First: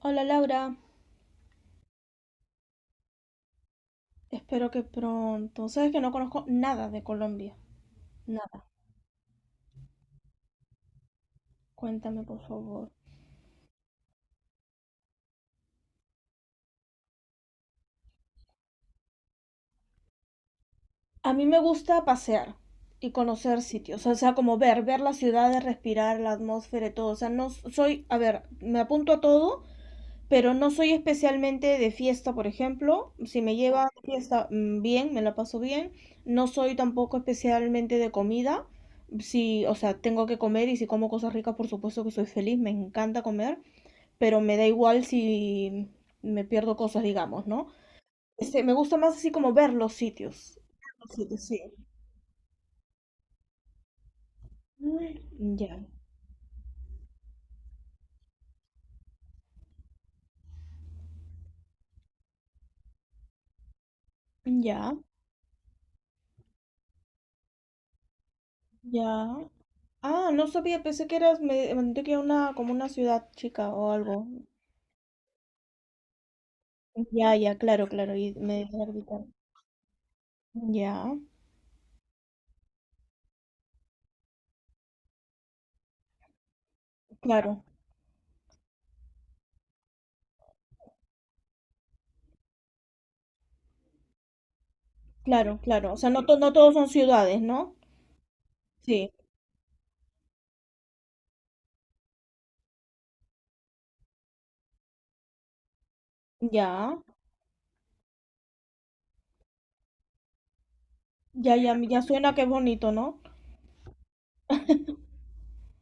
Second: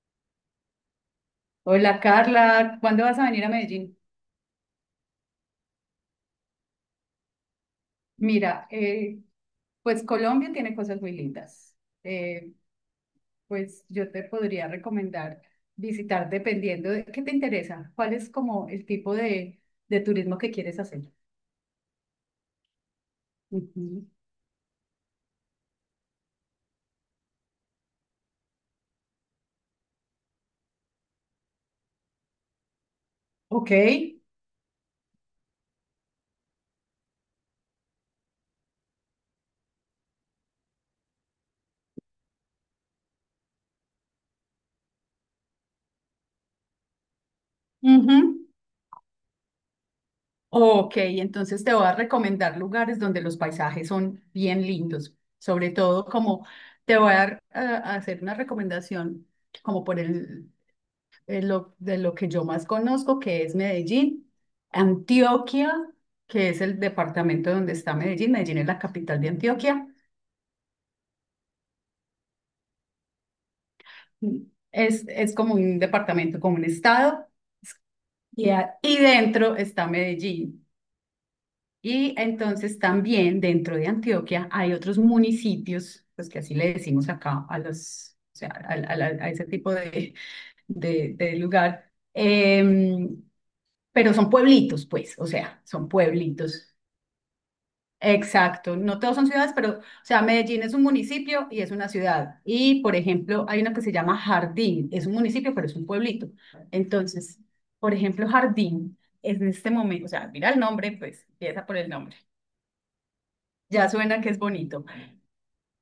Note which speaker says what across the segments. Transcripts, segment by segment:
Speaker 1: Hola Laura,
Speaker 2: Hola Carla, ¿cuándo vas a venir a Medellín?
Speaker 1: espero que pronto. Sabes que no conozco nada de Colombia, nada.
Speaker 2: Mira, pues Colombia tiene cosas muy lindas.
Speaker 1: Cuéntame por
Speaker 2: Eh,
Speaker 1: favor.
Speaker 2: pues yo te podría recomendar visitar dependiendo de qué te interesa, cuál es como el tipo de turismo que quieres hacer.
Speaker 1: A mí me gusta pasear y conocer sitios,
Speaker 2: Ujú.
Speaker 1: o sea, como ver las ciudades, respirar la atmósfera y todo. O sea, no soy, a ver, me apunto a todo, pero no soy especialmente de fiesta, por ejemplo. Si me
Speaker 2: Ok.
Speaker 1: lleva a fiesta, bien, me la paso bien. No soy tampoco especialmente de comida. Si, o sea, tengo que comer y si como cosas ricas, por supuesto que soy feliz, me encanta comer, pero me da igual si me pierdo cosas, digamos, ¿no?
Speaker 2: Ujú.
Speaker 1: Me gusta más así como ver los sitios.
Speaker 2: Ok,
Speaker 1: Los sitios, sí.
Speaker 2: entonces te voy a recomendar lugares donde los paisajes son bien lindos, sobre
Speaker 1: Ya,
Speaker 2: todo como te voy a hacer una recomendación como por el de lo que yo más conozco, que es Medellín,
Speaker 1: ya,
Speaker 2: Antioquia, que es el departamento donde está Medellín. Medellín es la capital de
Speaker 1: ya.
Speaker 2: Antioquia.
Speaker 1: Ah, no sabía, pensé que eras, me mandé que una, como una ciudad chica o algo.
Speaker 2: Es como un departamento, como un estado,
Speaker 1: Ya, ya, claro, claro, y
Speaker 2: y,
Speaker 1: me
Speaker 2: a-
Speaker 1: dejé
Speaker 2: y
Speaker 1: arbitrar.
Speaker 2: dentro está Medellín.
Speaker 1: Ya,
Speaker 2: Y entonces también dentro de Antioquia hay otros municipios, pues que así le decimos acá a
Speaker 1: claro,
Speaker 2: los, o sea, a ese tipo de lugar, pero son pueblitos, pues, o
Speaker 1: claro,
Speaker 2: sea, son
Speaker 1: claro. O sea, no, no todos
Speaker 2: pueblitos.
Speaker 1: son ciudades, ¿no?
Speaker 2: Exacto, no
Speaker 1: Sí,
Speaker 2: todos son ciudades, pero, o sea, Medellín es un municipio y es una ciudad. Y, por ejemplo, hay una que se llama Jardín, es un municipio, pero es un pueblito.
Speaker 1: ya,
Speaker 2: Entonces, por ejemplo, Jardín es en este momento, o sea, mira el nombre, pues
Speaker 1: ya,
Speaker 2: empieza
Speaker 1: ya,
Speaker 2: por el
Speaker 1: ya
Speaker 2: nombre.
Speaker 1: suena que es bonito, ¿no?
Speaker 2: Ya suena que es bonito.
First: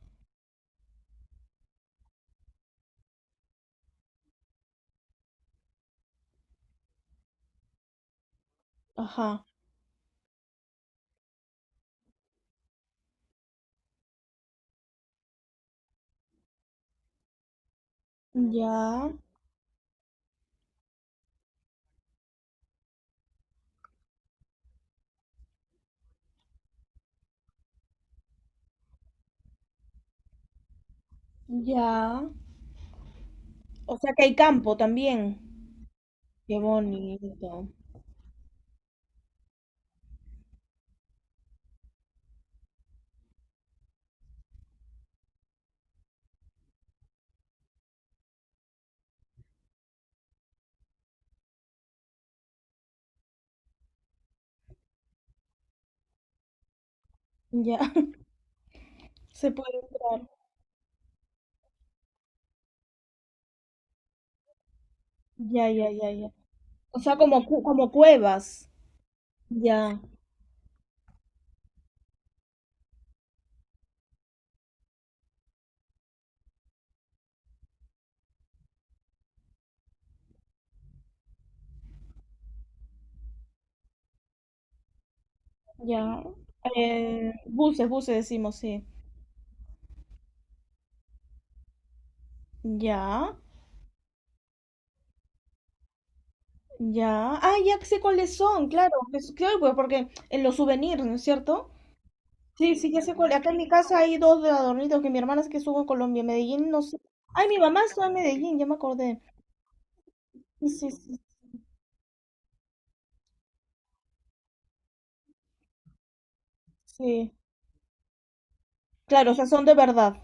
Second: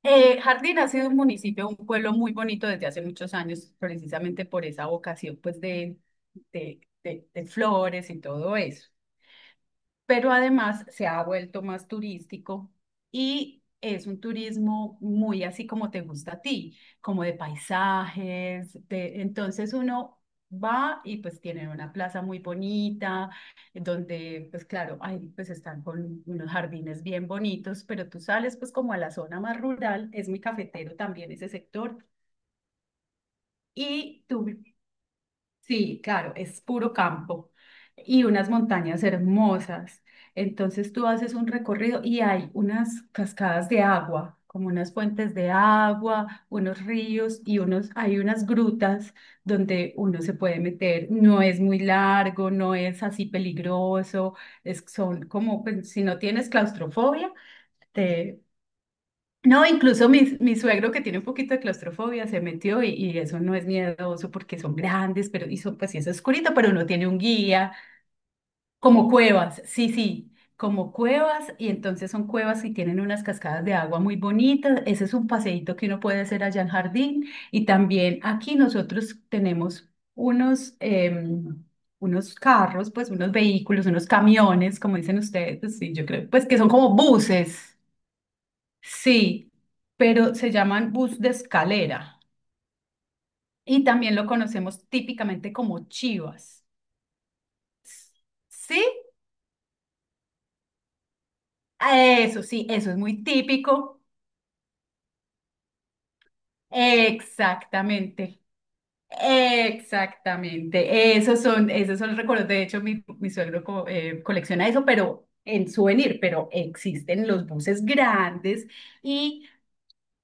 Speaker 2: Jardín ha sido un municipio, un pueblo muy bonito desde hace muchos años, precisamente por esa vocación, pues, de, de flores y todo eso.
Speaker 1: Ajá,
Speaker 2: Pero además se ha vuelto más turístico y es un turismo muy así como te gusta a ti, como de paisajes,
Speaker 1: ya,
Speaker 2: entonces uno va y pues tienen una plaza muy bonita, donde pues claro, ahí pues están con unos jardines bien bonitos, pero tú sales pues como a la zona más rural, es muy cafetero también ese sector.
Speaker 1: ya. O sea que
Speaker 2: Y
Speaker 1: hay
Speaker 2: tú
Speaker 1: campo también.
Speaker 2: Sí, claro,
Speaker 1: Qué
Speaker 2: es puro campo
Speaker 1: bonito.
Speaker 2: y unas montañas hermosas. Entonces tú haces un recorrido y hay unas cascadas de agua, como unas fuentes de agua, unos ríos y unos, hay unas grutas donde uno se puede meter. No es muy largo, no es así peligroso. Son como, pues, si no tienes claustrofobia,
Speaker 1: Ya,
Speaker 2: te,
Speaker 1: se
Speaker 2: no,
Speaker 1: puede
Speaker 2: incluso
Speaker 1: entrar.
Speaker 2: mi suegro que tiene un poquito de claustrofobia se metió, y eso no es miedoso porque son grandes,
Speaker 1: Ya, ya,
Speaker 2: pues sí es
Speaker 1: ya, ya.
Speaker 2: oscurito, pero uno
Speaker 1: O
Speaker 2: tiene
Speaker 1: sea,
Speaker 2: un
Speaker 1: como,
Speaker 2: guía,
Speaker 1: como cuevas.
Speaker 2: como cuevas, sí,
Speaker 1: Ya,
Speaker 2: sí, como cuevas y entonces son cuevas y tienen unas cascadas de agua muy bonitas. Ese es un paseíto que uno puede hacer allá en Jardín y también aquí nosotros tenemos unos carros, pues unos vehículos, unos camiones, como dicen ustedes, pues, sí, yo
Speaker 1: ya.
Speaker 2: creo, pues que son como buses.
Speaker 1: Buses, buses decimos, sí.
Speaker 2: Sí, pero se llaman bus de escalera
Speaker 1: Ya,
Speaker 2: y también lo conocemos típicamente como chivas.
Speaker 1: ya. Ah, ya sé cuáles son,
Speaker 2: ¿Sí?
Speaker 1: claro. Claro, pues porque en los souvenirs, ¿no es cierto?
Speaker 2: Eso sí,
Speaker 1: Sí,
Speaker 2: eso
Speaker 1: sí,
Speaker 2: es
Speaker 1: ya sé
Speaker 2: muy
Speaker 1: cuál. Acá en mi casa
Speaker 2: típico.
Speaker 1: hay dos de adornitos que mi hermana es que estuvo en Colombia, en Medellín, no sé. Ay, mi mamá estuvo en
Speaker 2: Exactamente,
Speaker 1: Medellín, ya me acordé. Sí, sí,
Speaker 2: exactamente.
Speaker 1: sí.
Speaker 2: Esos son los recuerdos. De hecho, mi suegro colecciona eso, pero en souvenir, pero existen
Speaker 1: Sí.
Speaker 2: los buses grandes.
Speaker 1: Claro, o sea,
Speaker 2: y
Speaker 1: son de verdad.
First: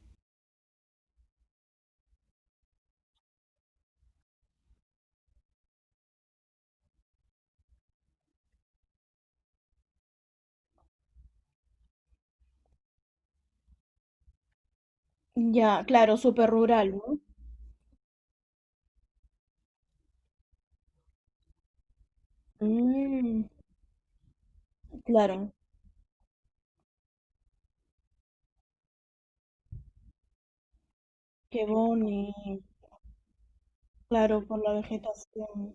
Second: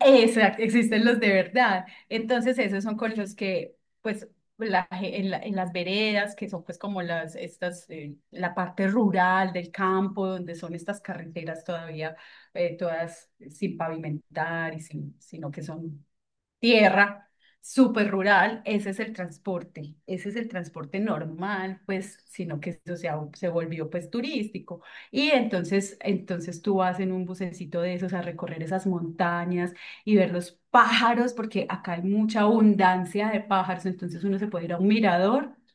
Speaker 2: Exacto, existen los de verdad. Entonces, esos son con los que, pues, la ge- en, la- en las veredas, que son pues como las, estas, la parte rural del campo, donde son estas carreteras todavía, todas sin pavimentar, y sin, sino que
Speaker 1: Ya,
Speaker 2: son
Speaker 1: claro, súper rural, ¿no?
Speaker 2: tierra, súper rural, ese es el transporte, ese es el transporte normal, pues, sino que eso se, ha-
Speaker 1: Mm,
Speaker 2: se volvió pues turístico. Y
Speaker 1: claro,
Speaker 2: entonces tú vas en un bucecito de esos a recorrer esas montañas y ver los pájaros,
Speaker 1: qué
Speaker 2: porque acá hay
Speaker 1: bonito.
Speaker 2: mucha abundancia de pájaros, entonces uno
Speaker 1: Claro,
Speaker 2: se
Speaker 1: por
Speaker 2: puede ir
Speaker 1: la
Speaker 2: a un mirador.
Speaker 1: vegetación.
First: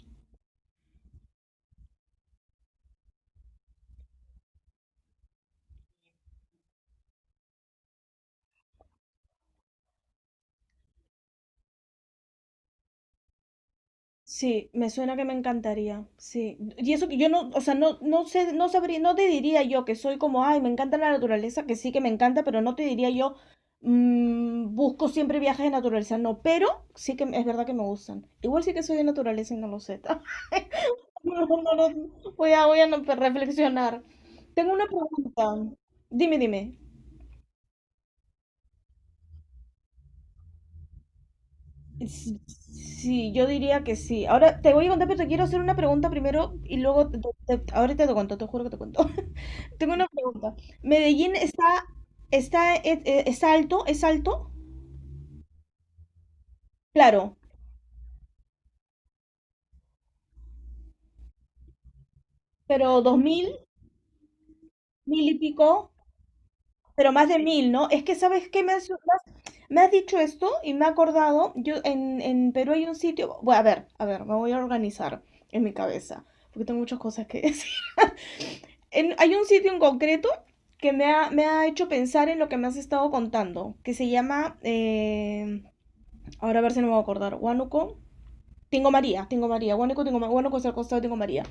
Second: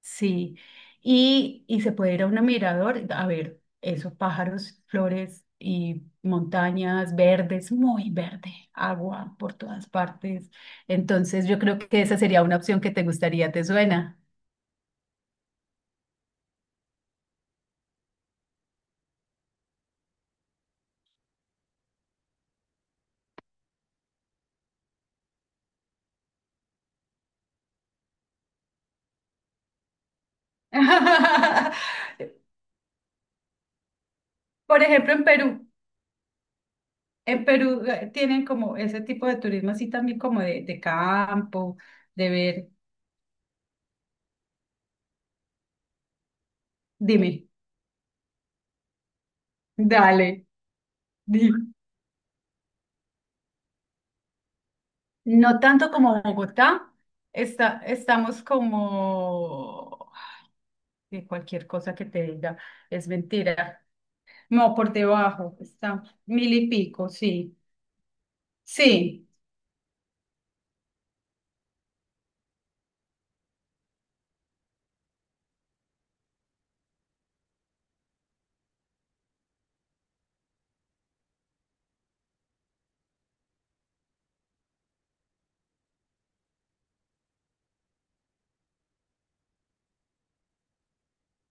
Speaker 2: Sí, y se puede ir a un mirador a ver esos pájaros, flores y montañas verdes, muy verde, agua por todas partes. Entonces yo creo que esa sería una opción que te gustaría, ¿te suena?
Speaker 1: Sí, me suena que me encantaría. Sí, y eso que yo no, o sea, no, no sé, no sabría, no te diría yo que soy como, ay, me encanta la naturaleza, que sí que me encanta, pero no te diría yo, busco siempre viajes de naturaleza, no, pero sí que es verdad que me gustan. Igual sí que soy de naturaleza y no lo sé. No, no, no, voy a reflexionar. Tengo
Speaker 2: Por
Speaker 1: una
Speaker 2: ejemplo,
Speaker 1: pregunta. Dime, dime.
Speaker 2: En Perú tienen como ese tipo de turismo así también como de campo, de
Speaker 1: S-
Speaker 2: ver.
Speaker 1: Sí, yo diría que sí. Ahora te voy a contar, pero te quiero hacer una pregunta primero y luego te,
Speaker 2: Dime,
Speaker 1: ahorita te cuento, te juro que te cuento. Tengo una
Speaker 2: dale,
Speaker 1: pregunta. ¿Medellín está,
Speaker 2: dime.
Speaker 1: está, eh, eh, es, alto? ¿Es alto?
Speaker 2: No tanto como Bogotá,
Speaker 1: Claro,
Speaker 2: estamos como que cualquier cosa que te diga
Speaker 1: pero
Speaker 2: es
Speaker 1: 2000,
Speaker 2: mentira. No, por
Speaker 1: mil y
Speaker 2: debajo,
Speaker 1: pico,
Speaker 2: está mil y pico,
Speaker 1: pero más de
Speaker 2: sí.
Speaker 1: mil, ¿no? Es que, ¿sabes qué? Me has,
Speaker 2: Sí,
Speaker 1: me has dicho esto y me he acordado, yo en, Perú hay un sitio, bueno, a ver, me voy a organizar en mi cabeza, porque tengo muchas cosas que decir. Hay un sitio en concreto que me ha hecho pensar en lo que me has estado contando, que se llama, ahora a ver si no me voy a acordar, Huánuco, Tingo María, Tingo María, Huánuco, Tingo María. Huánuco es al costado de Tingo María.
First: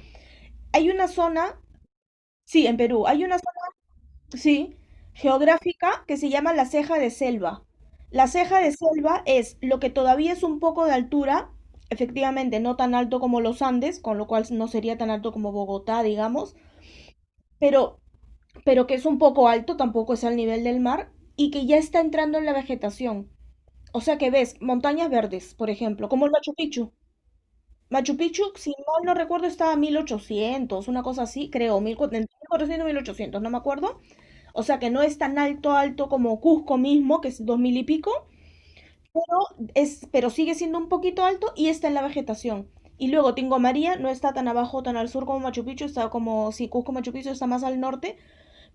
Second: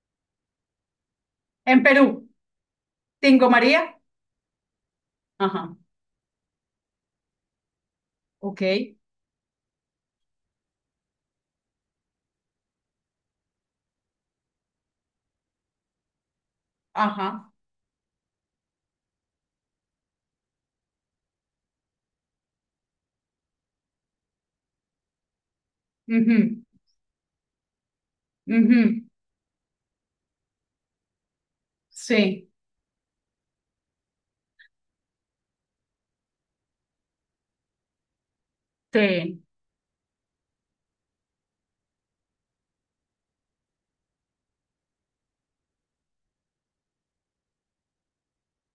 Speaker 1: Hay una zona,
Speaker 2: en Perú,
Speaker 1: sí, en Perú, hay una
Speaker 2: Tingo
Speaker 1: zona,
Speaker 2: María,
Speaker 1: sí,
Speaker 2: ajá,
Speaker 1: geográfica que se llama la ceja de selva. La ceja
Speaker 2: ok,
Speaker 1: de selva es lo que todavía es un poco de altura, efectivamente no tan alto como los Andes, con lo cual no sería tan alto como Bogotá, digamos,
Speaker 2: ajá,
Speaker 1: pero pero que es un poco alto, tampoco es al nivel del mar, y que ya está entrando en la vegetación. O sea que ves montañas verdes, por ejemplo, como el Machu
Speaker 2: mhm,
Speaker 1: Picchu. Machu Picchu, si mal
Speaker 2: mhm,
Speaker 1: no recuerdo, estaba a 1800, una cosa así, creo,
Speaker 2: sí,
Speaker 1: 1400, 1800, no me acuerdo. O sea que no es tan alto, alto como Cusco mismo, que es 2000 y pico,
Speaker 2: sí,
Speaker 1: pero sigue siendo un poquito alto y está en la vegetación. Y luego Tingo María no está tan abajo, tan al sur como Machu Picchu, está como, si Cusco Machu Picchu está más al norte,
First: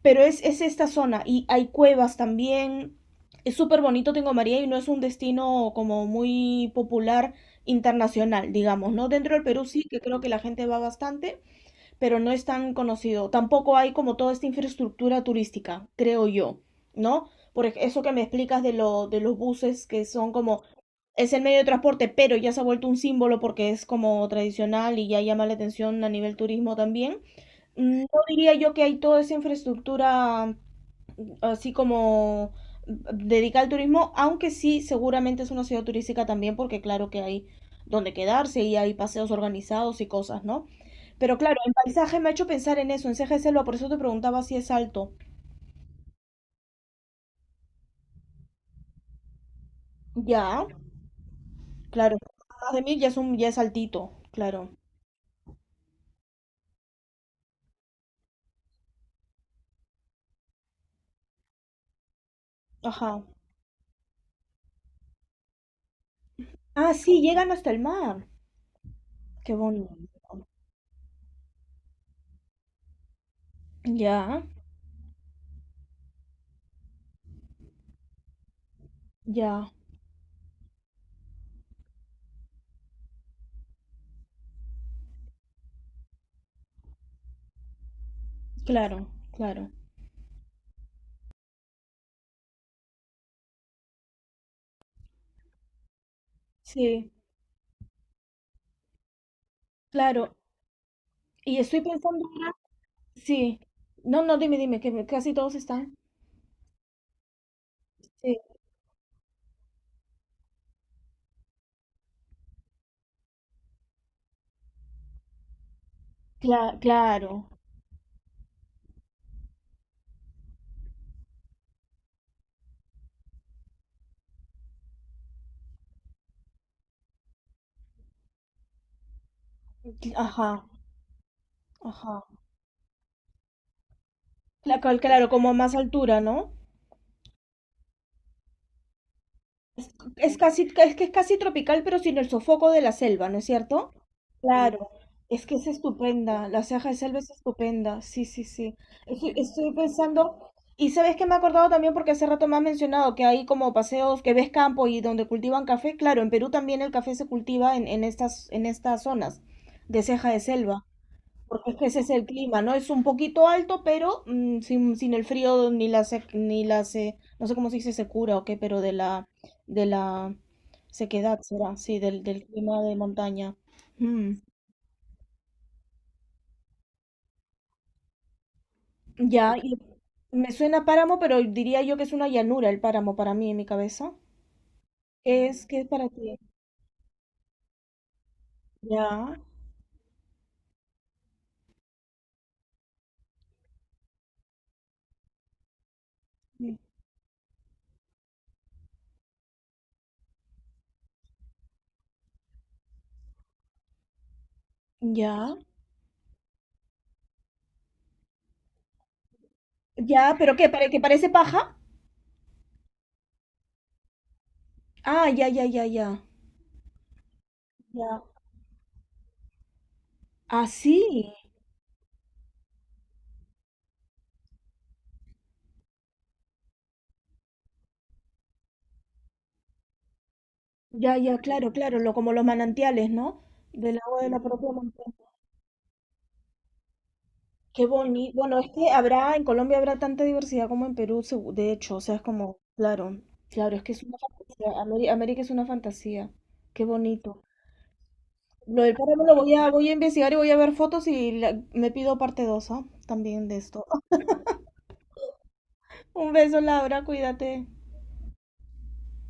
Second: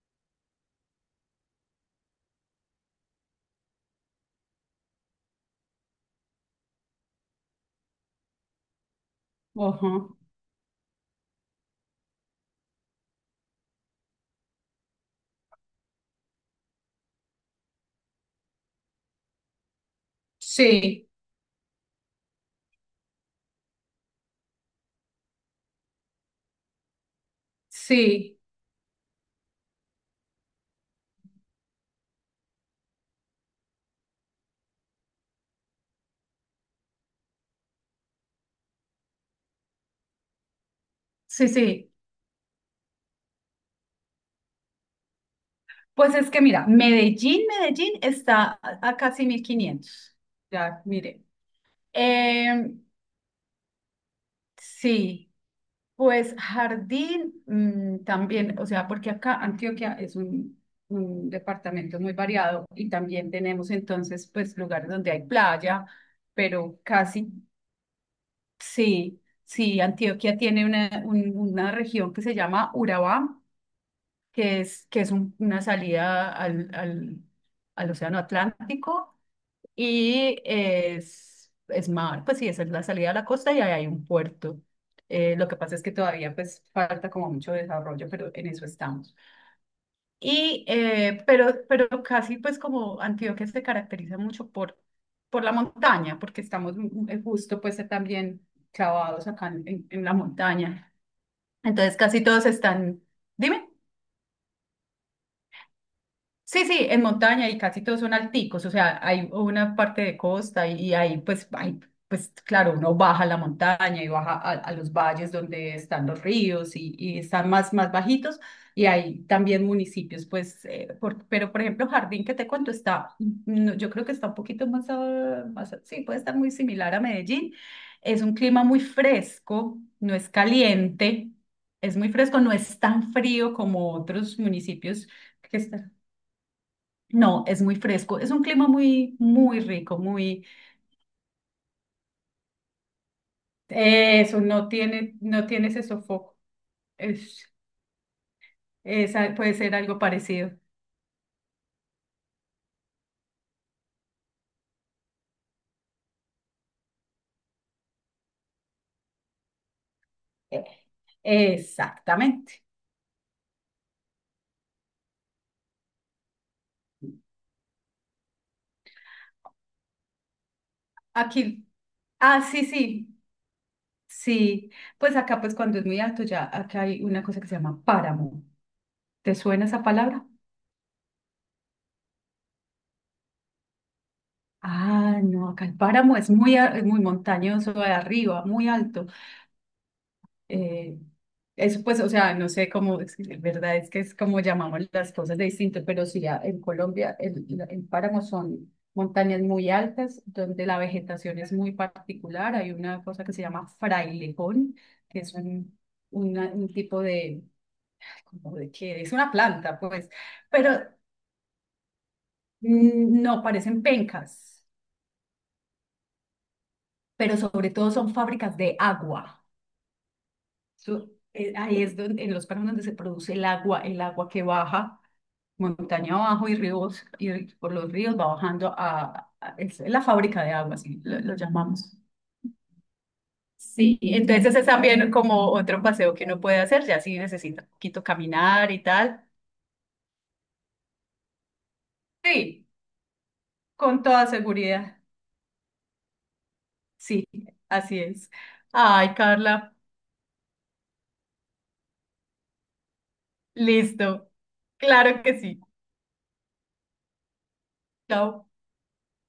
Speaker 1: pero es esta zona y hay cuevas también. Es súper bonito Tingo María y no es un destino como muy popular internacional, digamos, ¿no? Dentro del Perú sí,
Speaker 2: ajá,
Speaker 1: que creo que la gente va bastante, pero no es tan conocido. Tampoco hay como toda esta infraestructura turística, creo yo, ¿no? Eso que me explicas de, de los buses que son como,
Speaker 2: sí,
Speaker 1: es el medio de transporte, pero ya se ha vuelto un símbolo porque es como tradicional y ya llama la atención a nivel turismo también. No
Speaker 2: sí,
Speaker 1: diría yo que hay toda esa infraestructura así como mm, dedicada al turismo, aunque sí, seguramente es una ciudad turística también, porque claro que hay donde quedarse y hay paseos organizados y cosas, ¿no? Pero
Speaker 2: sí,
Speaker 1: claro, el
Speaker 2: sí.
Speaker 1: paisaje me ha hecho pensar en eso, en Ceja de Selva, por eso te preguntaba si es alto.
Speaker 2: Pues es que mira, Medellín está a casi 1.500.
Speaker 1: Ya,
Speaker 2: Ya, mire.
Speaker 1: claro, más de
Speaker 2: Em,
Speaker 1: mil ya es altito, claro.
Speaker 2: Sí, pues Jardín también, o sea, porque acá Antioquia es un departamento muy variado y
Speaker 1: Ajá.
Speaker 2: también tenemos entonces pues lugares donde hay playa, pero
Speaker 1: Ah, sí,
Speaker 2: casi,
Speaker 1: llegan hasta el mar.
Speaker 2: sí,
Speaker 1: Qué
Speaker 2: sí,
Speaker 1: bonito.
Speaker 2: Antioquia tiene una región que se llama Urabá,
Speaker 1: Ya,
Speaker 2: que es una salida al, al Océano Atlántico
Speaker 1: ya,
Speaker 2: y es mar, pues sí, esa es la salida a la costa y ahí hay un puerto. Lo que pasa es que todavía pues falta como mucho desarrollo, pero en eso
Speaker 1: claro,
Speaker 2: estamos.
Speaker 1: claro.
Speaker 2: Y, pero casi pues como Antioquia se caracteriza mucho por la montaña, porque estamos
Speaker 1: Sí,
Speaker 2: justo pues también clavados acá en la
Speaker 1: claro.
Speaker 2: montaña.
Speaker 1: Y estoy
Speaker 2: Entonces
Speaker 1: pensando
Speaker 2: casi todos
Speaker 1: ahora,
Speaker 2: están.
Speaker 1: sí.
Speaker 2: Dime.
Speaker 1: No, no, dime, dime, que casi todos están.
Speaker 2: Sí, sí, en montaña y casi todos son
Speaker 1: Sí,
Speaker 2: alticos, o sea, hay una parte de costa y ahí pues, pues claro, uno baja la montaña y baja a los valles donde están los ríos y
Speaker 1: claro.
Speaker 2: están más bajitos y hay también municipios, pues, pero por ejemplo, Jardín que te cuento está, no, yo creo que está un poquito más, sí, puede estar muy similar a Medellín, es un clima muy fresco, no es
Speaker 1: Ajá,
Speaker 2: caliente, es muy
Speaker 1: ajá.
Speaker 2: fresco, no es tan frío como otros municipios
Speaker 1: Claro, como a
Speaker 2: que
Speaker 1: más
Speaker 2: está-
Speaker 1: altura, ¿no?
Speaker 2: no, es muy fresco, es un clima muy, muy
Speaker 1: Es,
Speaker 2: rico,
Speaker 1: es
Speaker 2: muy...
Speaker 1: casi, es que es casi tropical, pero sin el sofoco de la selva, ¿no es cierto?
Speaker 2: Eso, no
Speaker 1: Claro,
Speaker 2: tiene,
Speaker 1: es
Speaker 2: no
Speaker 1: que es
Speaker 2: tiene ese sofoco.
Speaker 1: estupenda, la ceja de selva es
Speaker 2: Es,
Speaker 1: estupenda, sí, sí, sí. Estoy,
Speaker 2: esa puede
Speaker 1: estoy
Speaker 2: ser algo
Speaker 1: pensando,
Speaker 2: parecido.
Speaker 1: y sabes que me he acordado también porque hace rato me has mencionado que hay como paseos que ves campo y donde cultivan café, claro, en Perú también el café se cultiva en estas zonas de ceja de
Speaker 2: Eh,
Speaker 1: selva. Porque es que ese es el clima,
Speaker 2: Exactamente.
Speaker 1: ¿no? Es un poquito alto, pero sin el frío ni la sec- ni la se- no sé cómo se dice secura o qué, pero de la sequedad
Speaker 2: Aquí,
Speaker 1: será, sí, del
Speaker 2: ah, sí,
Speaker 1: clima de
Speaker 2: sí,
Speaker 1: montaña. Mm,
Speaker 2: sí. Pues acá, pues cuando es muy alto, ya acá hay una cosa que se llama páramo. ¿Te
Speaker 1: ya,
Speaker 2: suena
Speaker 1: y
Speaker 2: esa palabra?
Speaker 1: me suena páramo, pero diría yo que es una llanura el páramo para mí en mi cabeza.
Speaker 2: Ah,
Speaker 1: ¿Qué
Speaker 2: no,
Speaker 1: es?
Speaker 2: acá el
Speaker 1: ¿Qué es para
Speaker 2: páramo es
Speaker 1: ti?
Speaker 2: muy montañoso de arriba, muy alto.
Speaker 1: Ya,
Speaker 2: Eh, Eso pues, o sea, no sé cómo, es que la verdad es que es como llamamos las cosas de distinto, pero sí, en Colombia el, el páramo son montañas muy altas donde la vegetación es muy particular. Hay una cosa que se llama frailejón, que es
Speaker 1: ya,
Speaker 2: un tipo de, ay, ¿cómo de qué? Es una planta, pues,
Speaker 1: ya, pero ¿qué?
Speaker 2: pero
Speaker 1: ¿Para que parece paja?
Speaker 2: no parecen pencas,
Speaker 1: Ah, ya, ya, ya, ya.
Speaker 2: pero sobre todo son
Speaker 1: Ya.
Speaker 2: fábricas de agua.
Speaker 1: Ah,
Speaker 2: Eso,
Speaker 1: sí.
Speaker 2: ahí es donde, en los páramos donde se produce el agua que baja montaña abajo y ríos, y por los ríos va bajando es la fábrica de agua, así
Speaker 1: Ya,
Speaker 2: lo,
Speaker 1: ya,
Speaker 2: lo
Speaker 1: claro, claro,
Speaker 2: llamamos.
Speaker 1: como los manantiales, ¿no? Del
Speaker 2: Y
Speaker 1: agua de la
Speaker 2: entonces es
Speaker 1: propia montaña.
Speaker 2: también como otro paseo que uno puede hacer, ya si necesita un
Speaker 1: Qué
Speaker 2: poquito
Speaker 1: bonito. Bueno, es
Speaker 2: caminar y
Speaker 1: que
Speaker 2: tal.
Speaker 1: habrá, en Colombia habrá tanta diversidad como en Perú, de hecho, o sea, es como,
Speaker 2: Sí,
Speaker 1: claro, claro, es que es
Speaker 2: con
Speaker 1: una
Speaker 2: toda
Speaker 1: fantasía.
Speaker 2: seguridad.
Speaker 1: América es una fantasía. Qué
Speaker 2: Sí,
Speaker 1: bonito.
Speaker 2: así es.
Speaker 1: Lo del
Speaker 2: Ay,
Speaker 1: páramo lo voy a,
Speaker 2: Carla,
Speaker 1: voy a investigar y voy a ver fotos y me pido parte 2, también de esto.
Speaker 2: listo. Claro que sí.
Speaker 1: Un beso, Laura, cuídate.
Speaker 2: Chao.